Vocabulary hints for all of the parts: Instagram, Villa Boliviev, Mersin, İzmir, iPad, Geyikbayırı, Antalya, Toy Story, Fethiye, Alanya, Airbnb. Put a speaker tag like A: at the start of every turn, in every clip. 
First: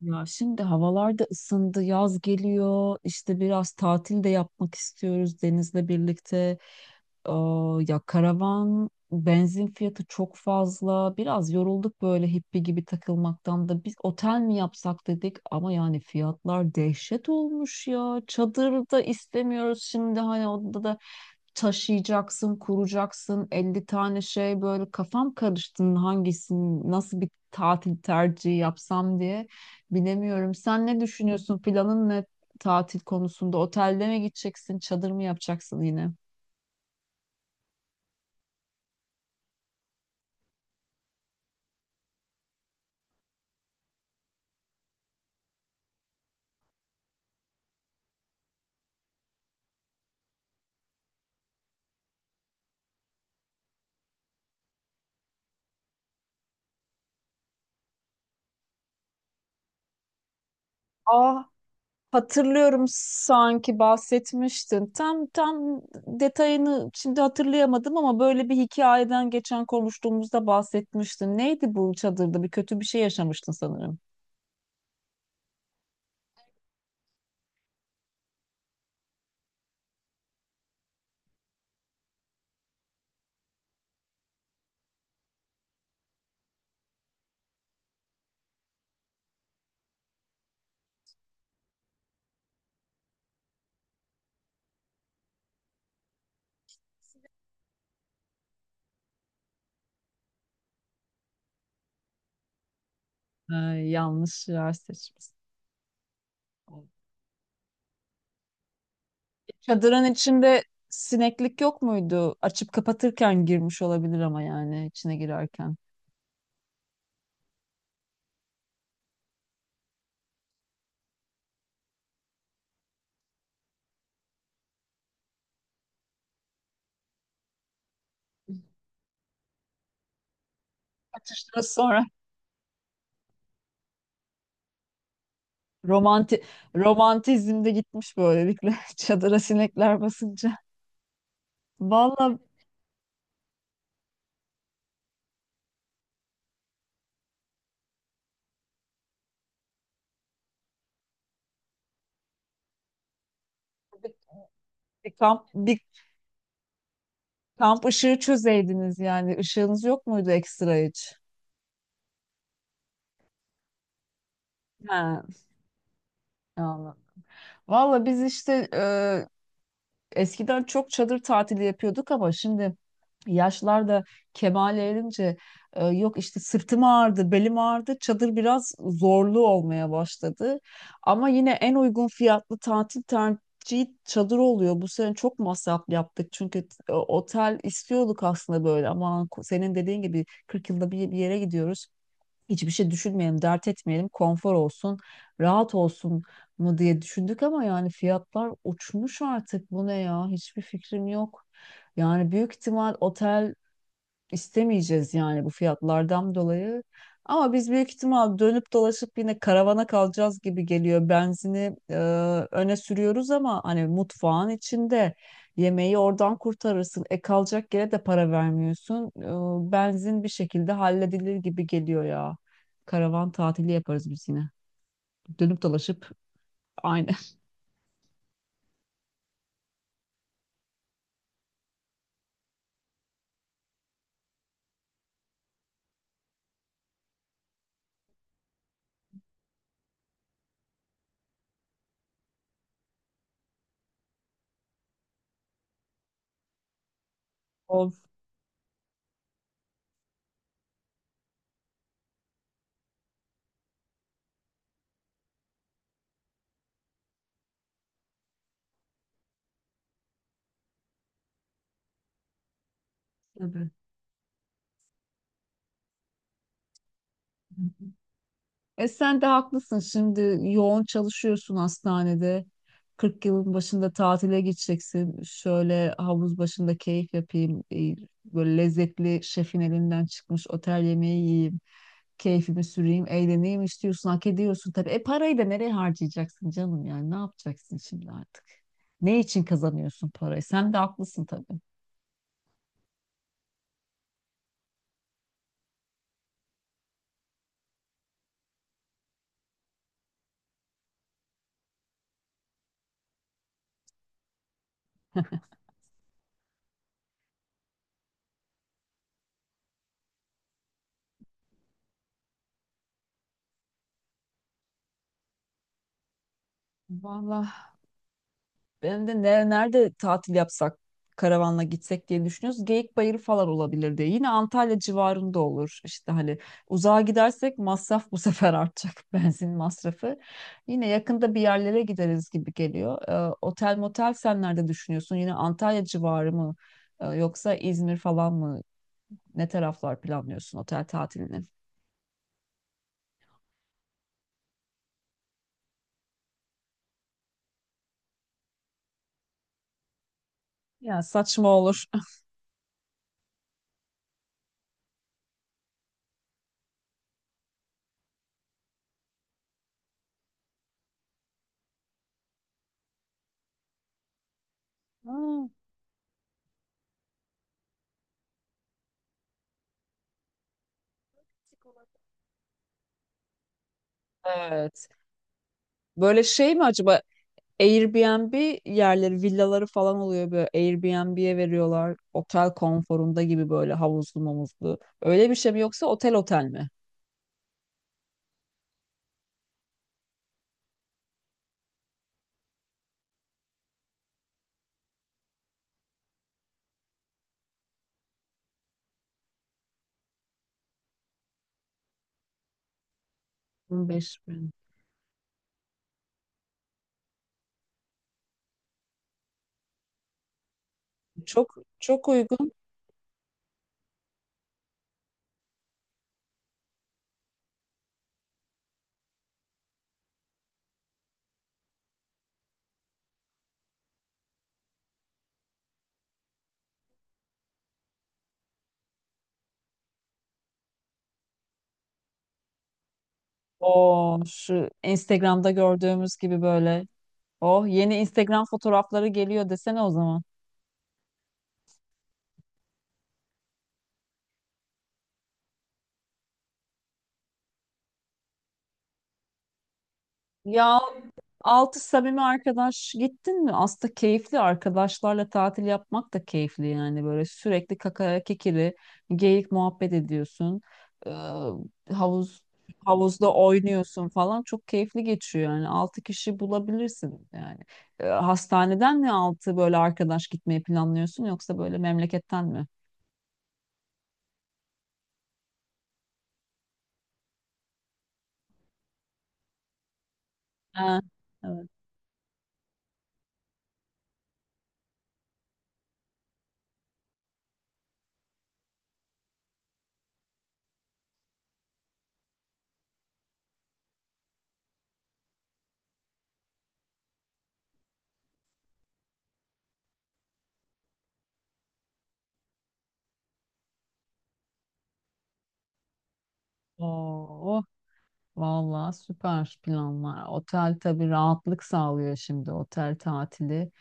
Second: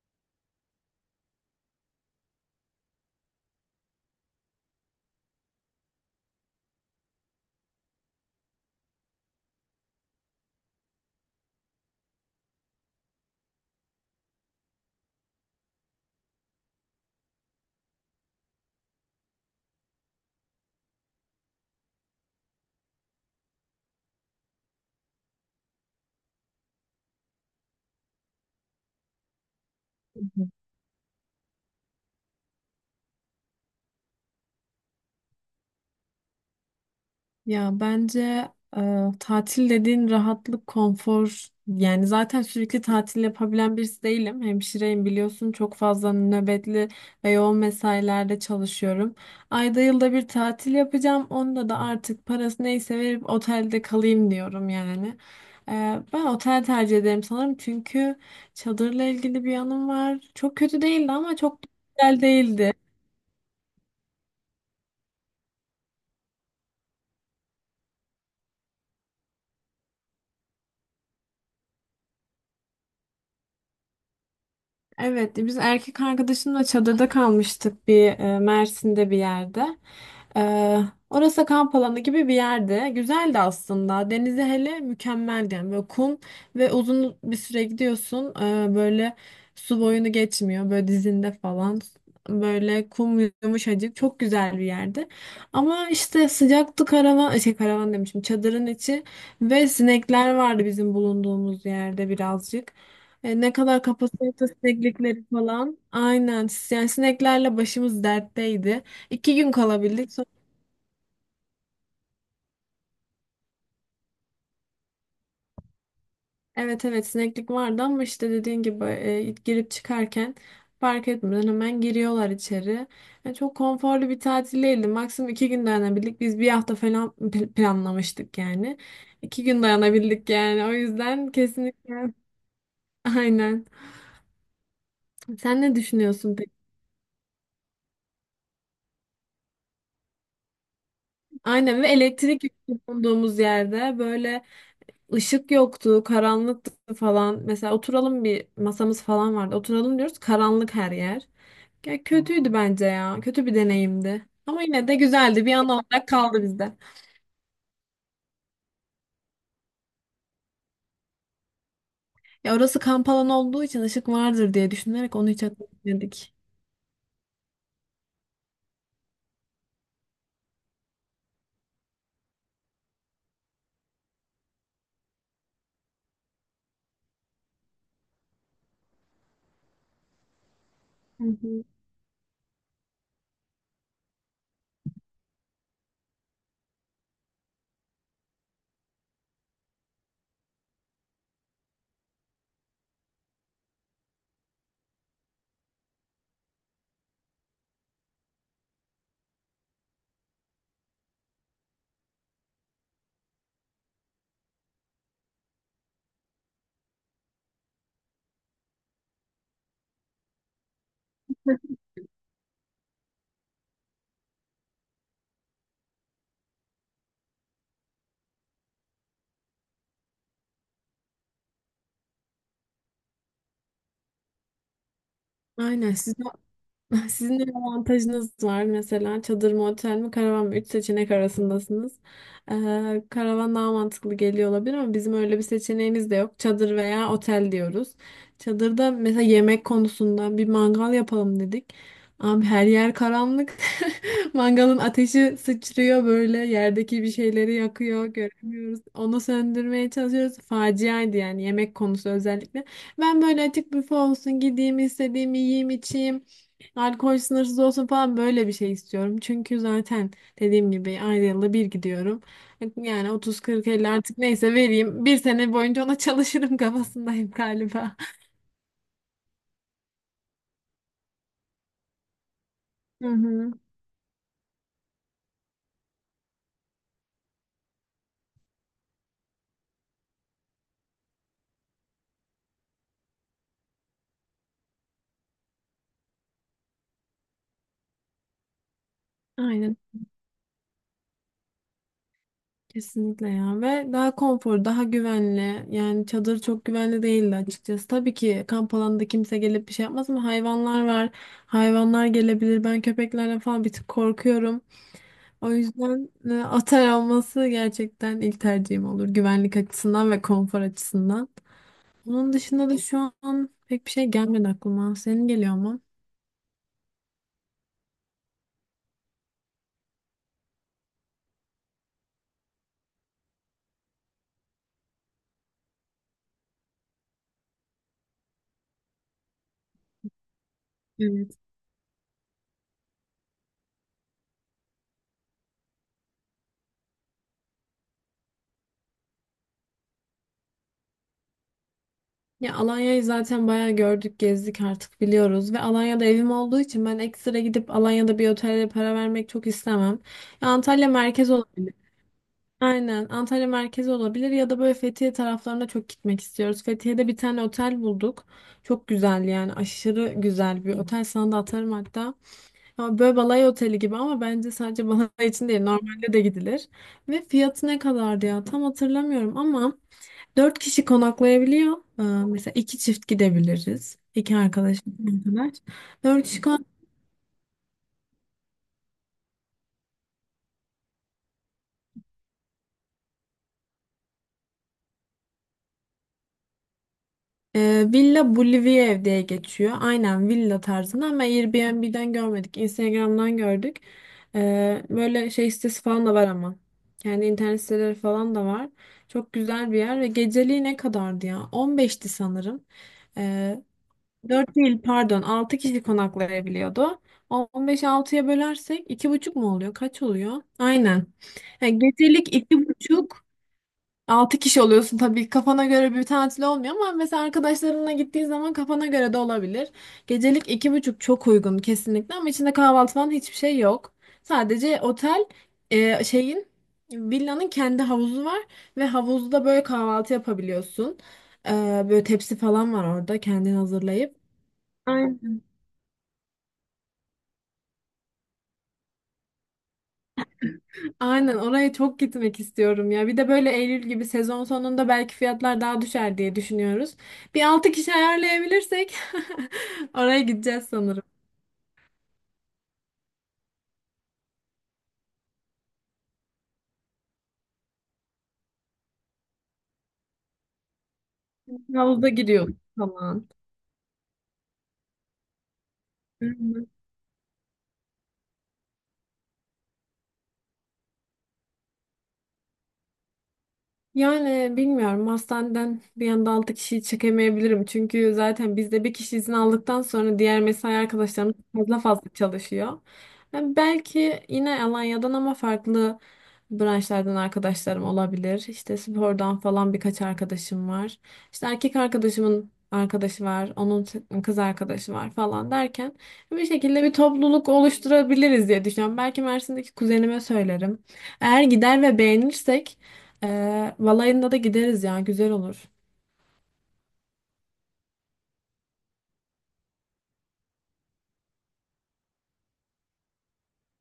A: Ya şimdi havalar da ısındı, yaz geliyor. İşte biraz tatil de yapmak istiyoruz denizle birlikte. Aa, ya karavan benzin fiyatı çok fazla. Biraz yorulduk böyle hippie gibi takılmaktan da. Biz otel mi yapsak dedik ama yani fiyatlar dehşet olmuş ya. Çadır da istemiyoruz şimdi, hani odada da taşıyacaksın, kuracaksın, elli tane şey. Böyle kafam karıştı, hangisini, nasıl bir tatil tercihi yapsam diye bilemiyorum. Sen ne düşünüyorsun? Planın ne tatil konusunda? Otelde mi gideceksin, çadır mı yapacaksın yine?
B: Ya bence e, tatil dediğin rahatlık, konfor yani zaten sürekli tatil yapabilen birisi değilim. Hemşireyim biliyorsun, çok fazla nöbetli ve yoğun mesailerde çalışıyorum. Ayda yılda bir tatil yapacağım. Onda da artık parası neyse verip otelde kalayım diyorum yani. Ben otel tercih ederim sanırım çünkü çadırla ilgili bir yanım var. Çok kötü değildi ama
A: Ah,
B: çok da güzel değildi.
A: hatırlıyorum sanki bahsetmiştin. Tam detayını şimdi hatırlayamadım ama böyle bir hikayeden geçen konuştuğumuzda bahsetmiştin. Neydi bu çadırda? Bir kötü bir şey yaşamıştın sanırım.
B: Evet, biz erkek arkadaşımla çadırda kalmıştık bir Mersin'de bir yerde. E, orası kamp alanı gibi bir yerde. Güzeldi aslında. Denizi hele mükemmeldi. Yani böyle kum ve uzun bir süre gidiyorsun. Böyle su boyunu geçmiyor. Böyle dizinde falan. Böyle kum yumuşacık. Çok güzel bir yerdi. Ama işte sıcaktı karavan. Şey, karavan demişim. Çadırın içi ve sinekler vardı bizim bulunduğumuz yerde birazcık. Ne
A: Ee,
B: kadar
A: Yanlış
B: kapasitesi
A: yer
B: sineklikleri
A: seçmişsin.
B: falan. Aynen. Yani sineklerle başımız dertteydi. İki gün
A: Çadırın
B: kalabildik.
A: içinde sineklik yok muydu? Açıp kapatırken girmiş olabilir ama yani içine girerken.
B: Evet, evet, sineklik vardı ama işte dediğin gibi girip çıkarken fark etmeden hemen giriyorlar içeri. Çok konforlu bir tatil değildi. Maksimum iki gün dayanabildik. Biz bir hafta falan planlamıştık yani. İki gün dayanabildik yani. O yüzden
A: Atıştıra sonra
B: kesinlikle. Aynen. Sen ne düşünüyorsun
A: romanti
B: peki?
A: romantizm de gitmiş böylelikle çadıra sinekler basınca.
B: Aynen, ve
A: Vallahi
B: elektrik yok bulunduğumuz yerde, böyle Işık yoktu, karanlıktı falan. Mesela oturalım, bir masamız falan vardı. Oturalım diyoruz, karanlık her yer. Ya kötüydü bence ya. Kötü bir
A: bir,
B: deneyimdi. Ama yine de
A: bir
B: güzeldi.
A: kamp
B: Bir an
A: bir
B: olarak kaldı bizde.
A: kamp ışığı çözeydiniz, yani ışığınız yok muydu ekstra hiç?
B: Ya orası kamp alanı olduğu için ışık vardır diye düşünerek onu hiç
A: He,
B: hatırlamadık.
A: anladım. Valla biz işte eskiden çok çadır tatili yapıyorduk ama şimdi yaşlar da kemale erince, yok işte sırtım ağrıdı, belim ağrıdı. Çadır biraz zorlu olmaya başladı.
B: Hı
A: Ama yine
B: hı.
A: en uygun fiyatlı tatil tercihi çadır oluyor. Bu sene çok masraf yaptık çünkü otel istiyorduk aslında böyle, ama senin dediğin gibi 40 yılda bir, bir yere gidiyoruz, hiçbir şey düşünmeyelim, dert etmeyelim, konfor olsun, rahat olsun mu diye düşündük, ama yani fiyatlar uçmuş artık. Bu ne ya? Hiçbir fikrim yok. Yani büyük ihtimal otel istemeyeceğiz yani, bu fiyatlardan dolayı. Ama biz büyük ihtimal dönüp dolaşıp yine karavana kalacağız gibi geliyor. Benzini öne sürüyoruz ama hani mutfağın içinde yemeği oradan kurtarırsın. E kalacak yere de para vermiyorsun. Benzin bir şekilde halledilir gibi geliyor ya. Karavan tatili yaparız biz yine. Dönüp
B: Aynen.
A: dolaşıp
B: Siz.
A: aynı.
B: Sizin de bir avantajınız var mesela, çadır mı, otel mi, karavan mı? Üç seçenek arasındasınız. Karavan daha mantıklı geliyor olabilir ama bizim öyle bir seçeneğimiz de yok. Çadır veya otel diyoruz. Çadırda mesela yemek konusunda bir mangal yapalım dedik. Abi her yer karanlık. Mangalın ateşi sıçrıyor böyle, yerdeki bir şeyleri
A: Of,
B: yakıyor, göremiyoruz. Onu söndürmeye çalışıyoruz. Faciaydı yani, yemek konusu özellikle. Ben böyle açık büfe olsun, gideyim istediğimi yiyeyim içeyim. Alkol sınırsız olsun falan, böyle bir şey istiyorum. Çünkü zaten dediğim gibi aynı yılda bir gidiyorum. Yani
A: tabii.
B: 30-40-50 artık neyse vereyim. Bir sene boyunca ona çalışırım kafasındayım
A: Hı.
B: galiba.
A: E sen de haklısın. Şimdi yoğun çalışıyorsun hastanede.
B: Hı
A: Kırk
B: hı.
A: yılın başında tatile gideceksin. Şöyle havuz başında keyif yapayım, böyle lezzetli şefin elinden çıkmış otel yemeği yiyeyim. Keyfimi süreyim, eğleneyim istiyorsun. Hak ediyorsun tabii. E parayı da nereye harcayacaksın canım yani? Ne yapacaksın şimdi artık? Ne için
B: Aynen,
A: kazanıyorsun parayı? Sen de haklısın tabii.
B: kesinlikle ya. Ve daha konfor, daha güvenli yani. Çadır çok güvenli değildi açıkçası. Tabii ki kamp alanında kimse gelip bir şey yapmaz ama hayvanlar var, hayvanlar gelebilir. Ben köpeklerden falan bir tık korkuyorum. O yüzden atar olması gerçekten ilk tercihim olur. Güvenlik açısından ve konfor açısından. Onun dışında da şu an pek bir şey gelmedi aklıma. Senin geliyor mu?
A: Vallahi benim de nerede tatil yapsak, karavanla gitsek diye düşünüyoruz. Geyikbayırı falan olabilir diye. Yine Antalya civarında olur. İşte hani uzağa gidersek masraf bu sefer artacak. Benzin masrafı. Yine yakında
B: Evet.
A: bir yerlere gideriz gibi geliyor. Otel motel sen nerede düşünüyorsun? Yine Antalya civarı mı? Yoksa İzmir falan mı? Ne taraflar planlıyorsun otel tatilini?
B: Ya Alanya'yı zaten bayağı gördük, gezdik, artık biliyoruz. Ve Alanya'da evim olduğu için ben ekstra gidip Alanya'da bir otele para vermek çok istemem. Ya Antalya
A: Ya
B: merkez
A: saçma
B: olabilir.
A: olur.
B: Aynen, Antalya merkez olabilir ya da böyle Fethiye taraflarına çok gitmek istiyoruz. Fethiye'de bir tane otel bulduk. Çok güzel, yani aşırı güzel bir otel. Sana da atarım hatta. Ha, Böyle balay oteli gibi ama bence sadece balay
A: Aa,
B: için değil, normalde de gidilir. Ve fiyatı ne kadardı ya, tam hatırlamıyorum ama 4 kişi konaklayabiliyor. Mesela iki çift gidebiliriz. İki arkadaş,
A: evet.
B: iki arkadaş.
A: Böyle
B: Dört kişi
A: şey mi
B: kon
A: acaba, Airbnb yerleri, villaları falan oluyor böyle. Airbnb'ye veriyorlar. Otel konforunda gibi, böyle havuzlu mamuzlu. Öyle bir şey mi, yoksa otel mi?
B: Villa Boliviev diye geçiyor. Aynen, villa tarzında ama Airbnb'den görmedik, Instagram'dan gördük. Böyle şey sitesi falan da var ama. Kendi internet siteleri falan da var. Çok güzel bir yer. Ve geceliği ne kadardı ya? 15'ti sanırım. Ee,
A: 15 bin.
B: 4 değil, pardon, 6 kişi konaklayabiliyordu. 15 altıya bölersek iki buçuk mu oluyor? Kaç oluyor? Aynen.
A: Çok
B: Yani
A: çok
B: gecelik
A: uygun.
B: iki buçuk, 6 kişi oluyorsun, tabii kafana göre bir tatil olmuyor ama mesela arkadaşlarınla gittiğin zaman kafana göre de olabilir. Gecelik iki buçuk çok uygun kesinlikle ama içinde kahvaltı falan hiçbir şey yok. Sadece otel şeyin, villanın kendi havuzu var ve havuzda böyle kahvaltı yapabiliyorsun. E, böyle tepsi falan var orada, kendin hazırlayıp.
A: O şu Instagram'da gördüğümüz gibi böyle. Oh, yeni Instagram fotoğrafları geliyor desene o zaman.
B: Aynen, oraya çok gitmek istiyorum ya. Bir de böyle Eylül gibi sezon sonunda belki fiyatlar daha düşer diye düşünüyoruz. Bir 6 kişi ayarlayabilirsek oraya gideceğiz
A: Ya,
B: sanırım.
A: altı samimi arkadaş gittin mi? Aslında keyifli arkadaşlarla tatil yapmak da keyifli yani, böyle sürekli kakara kikiri geyik muhabbet ediyorsun. Ee,
B: Havuza
A: havuz
B: giriyoruz falan.
A: havuzda oynuyorsun falan, çok keyifli geçiyor yani. Altı kişi bulabilirsin yani. Hastaneden mi altı böyle arkadaş gitmeyi planlıyorsun, yoksa böyle memleketten mi?
B: Yani bilmiyorum, hastaneden bir anda 6 kişiyi çekemeyebilirim. Çünkü zaten bizde bir kişi izin aldıktan sonra diğer mesai
A: Ha,
B: arkadaşlarımız
A: evet.
B: fazla fazla çalışıyor. Yani belki yine Alanya'dan ama farklı branşlardan arkadaşlarım olabilir. İşte spordan falan birkaç arkadaşım var. İşte erkek arkadaşımın arkadaşı var, onun kız arkadaşı var falan derken bir şekilde bir topluluk oluşturabiliriz diye düşünüyorum. Belki Mersin'deki kuzenime söylerim. Eğer gider ve beğenirsek Valayında da gideriz ya, güzel olur.
A: Oo, oh, vallahi süper planlar. Otel tabii rahatlık sağlıyor şimdi otel tatili.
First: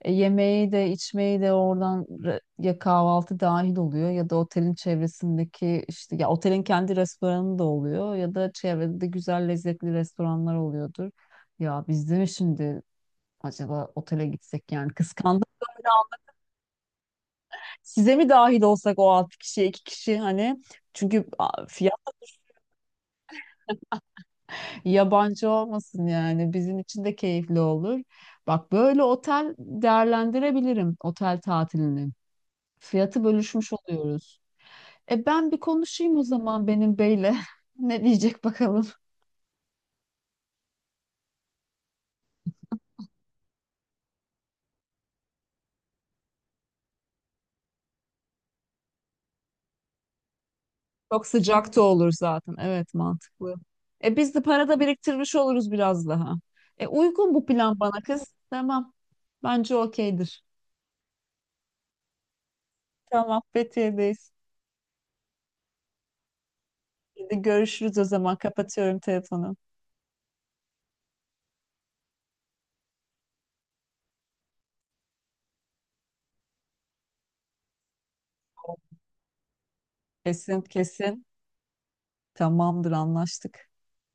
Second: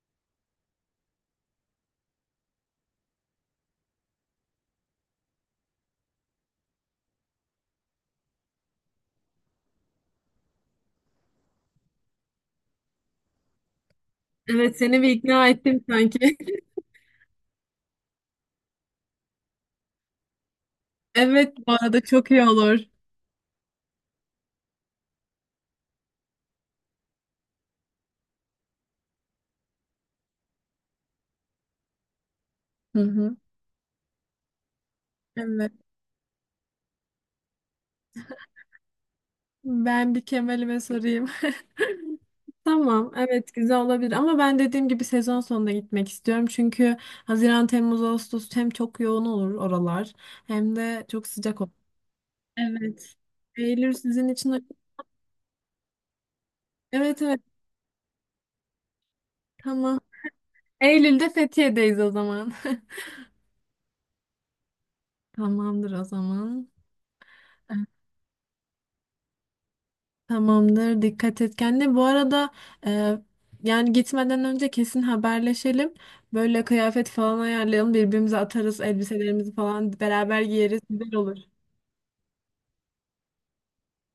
A: E, yemeği de içmeyi de oradan ya kahvaltı dahil oluyor, ya da otelin çevresindeki işte, ya otelin kendi restoranı da oluyor, ya da çevrede güzel lezzetli restoranlar oluyordur. Ya biz de mi şimdi acaba otele gitsek
B: Evet,
A: yani,
B: seni bir
A: kıskandım.
B: ikna ettim sanki.
A: Size mi dahil olsak, o altı kişi iki kişi, hani çünkü
B: Evet, bu
A: fiyat
B: arada çok iyi olur.
A: yabancı olmasın yani, bizim için de keyifli olur. Bak, böyle otel değerlendirebilirim otel tatilini.
B: Hı
A: Fiyatı
B: hı.
A: bölüşmüş oluyoruz. E ben bir
B: Evet.
A: konuşayım o zaman benim beyle. Ne diyecek bakalım.
B: Ben bir Kemal'ime sorayım. Tamam, evet güzel olabilir ama ben dediğim gibi sezon sonunda gitmek istiyorum. Çünkü Haziran, Temmuz, Ağustos hem çok yoğun olur oralar hem de
A: Çok
B: çok sıcak olur.
A: sıcak da olur zaten. Evet,
B: Evet.
A: mantıklı.
B: Eylül
A: E
B: sizin
A: biz de
B: için.
A: para da biriktirmiş oluruz biraz daha. E
B: Evet,
A: uygun
B: evet,
A: bu plan bana kız. Tamam. Bence
B: tamam.
A: okeydir.
B: Eylül'de Fethiye'deyiz o zaman.
A: Tamam, Fethiye'deyiz.
B: Tamamdır o zaman.
A: Hadi görüşürüz o zaman. Kapatıyorum telefonu.
B: Tamamdır. Dikkat et kendine. Bu arada e, yani gitmeden önce kesin haberleşelim. Böyle kıyafet falan ayarlayalım. Birbirimize atarız. Elbiselerimizi falan beraber
A: Kesin
B: giyeriz. Güzel
A: kesin.
B: olur.
A: Tamamdır, anlaştık.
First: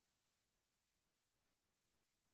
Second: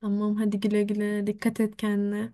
B: Tamam, hadi güle güle. Dikkat et kendine.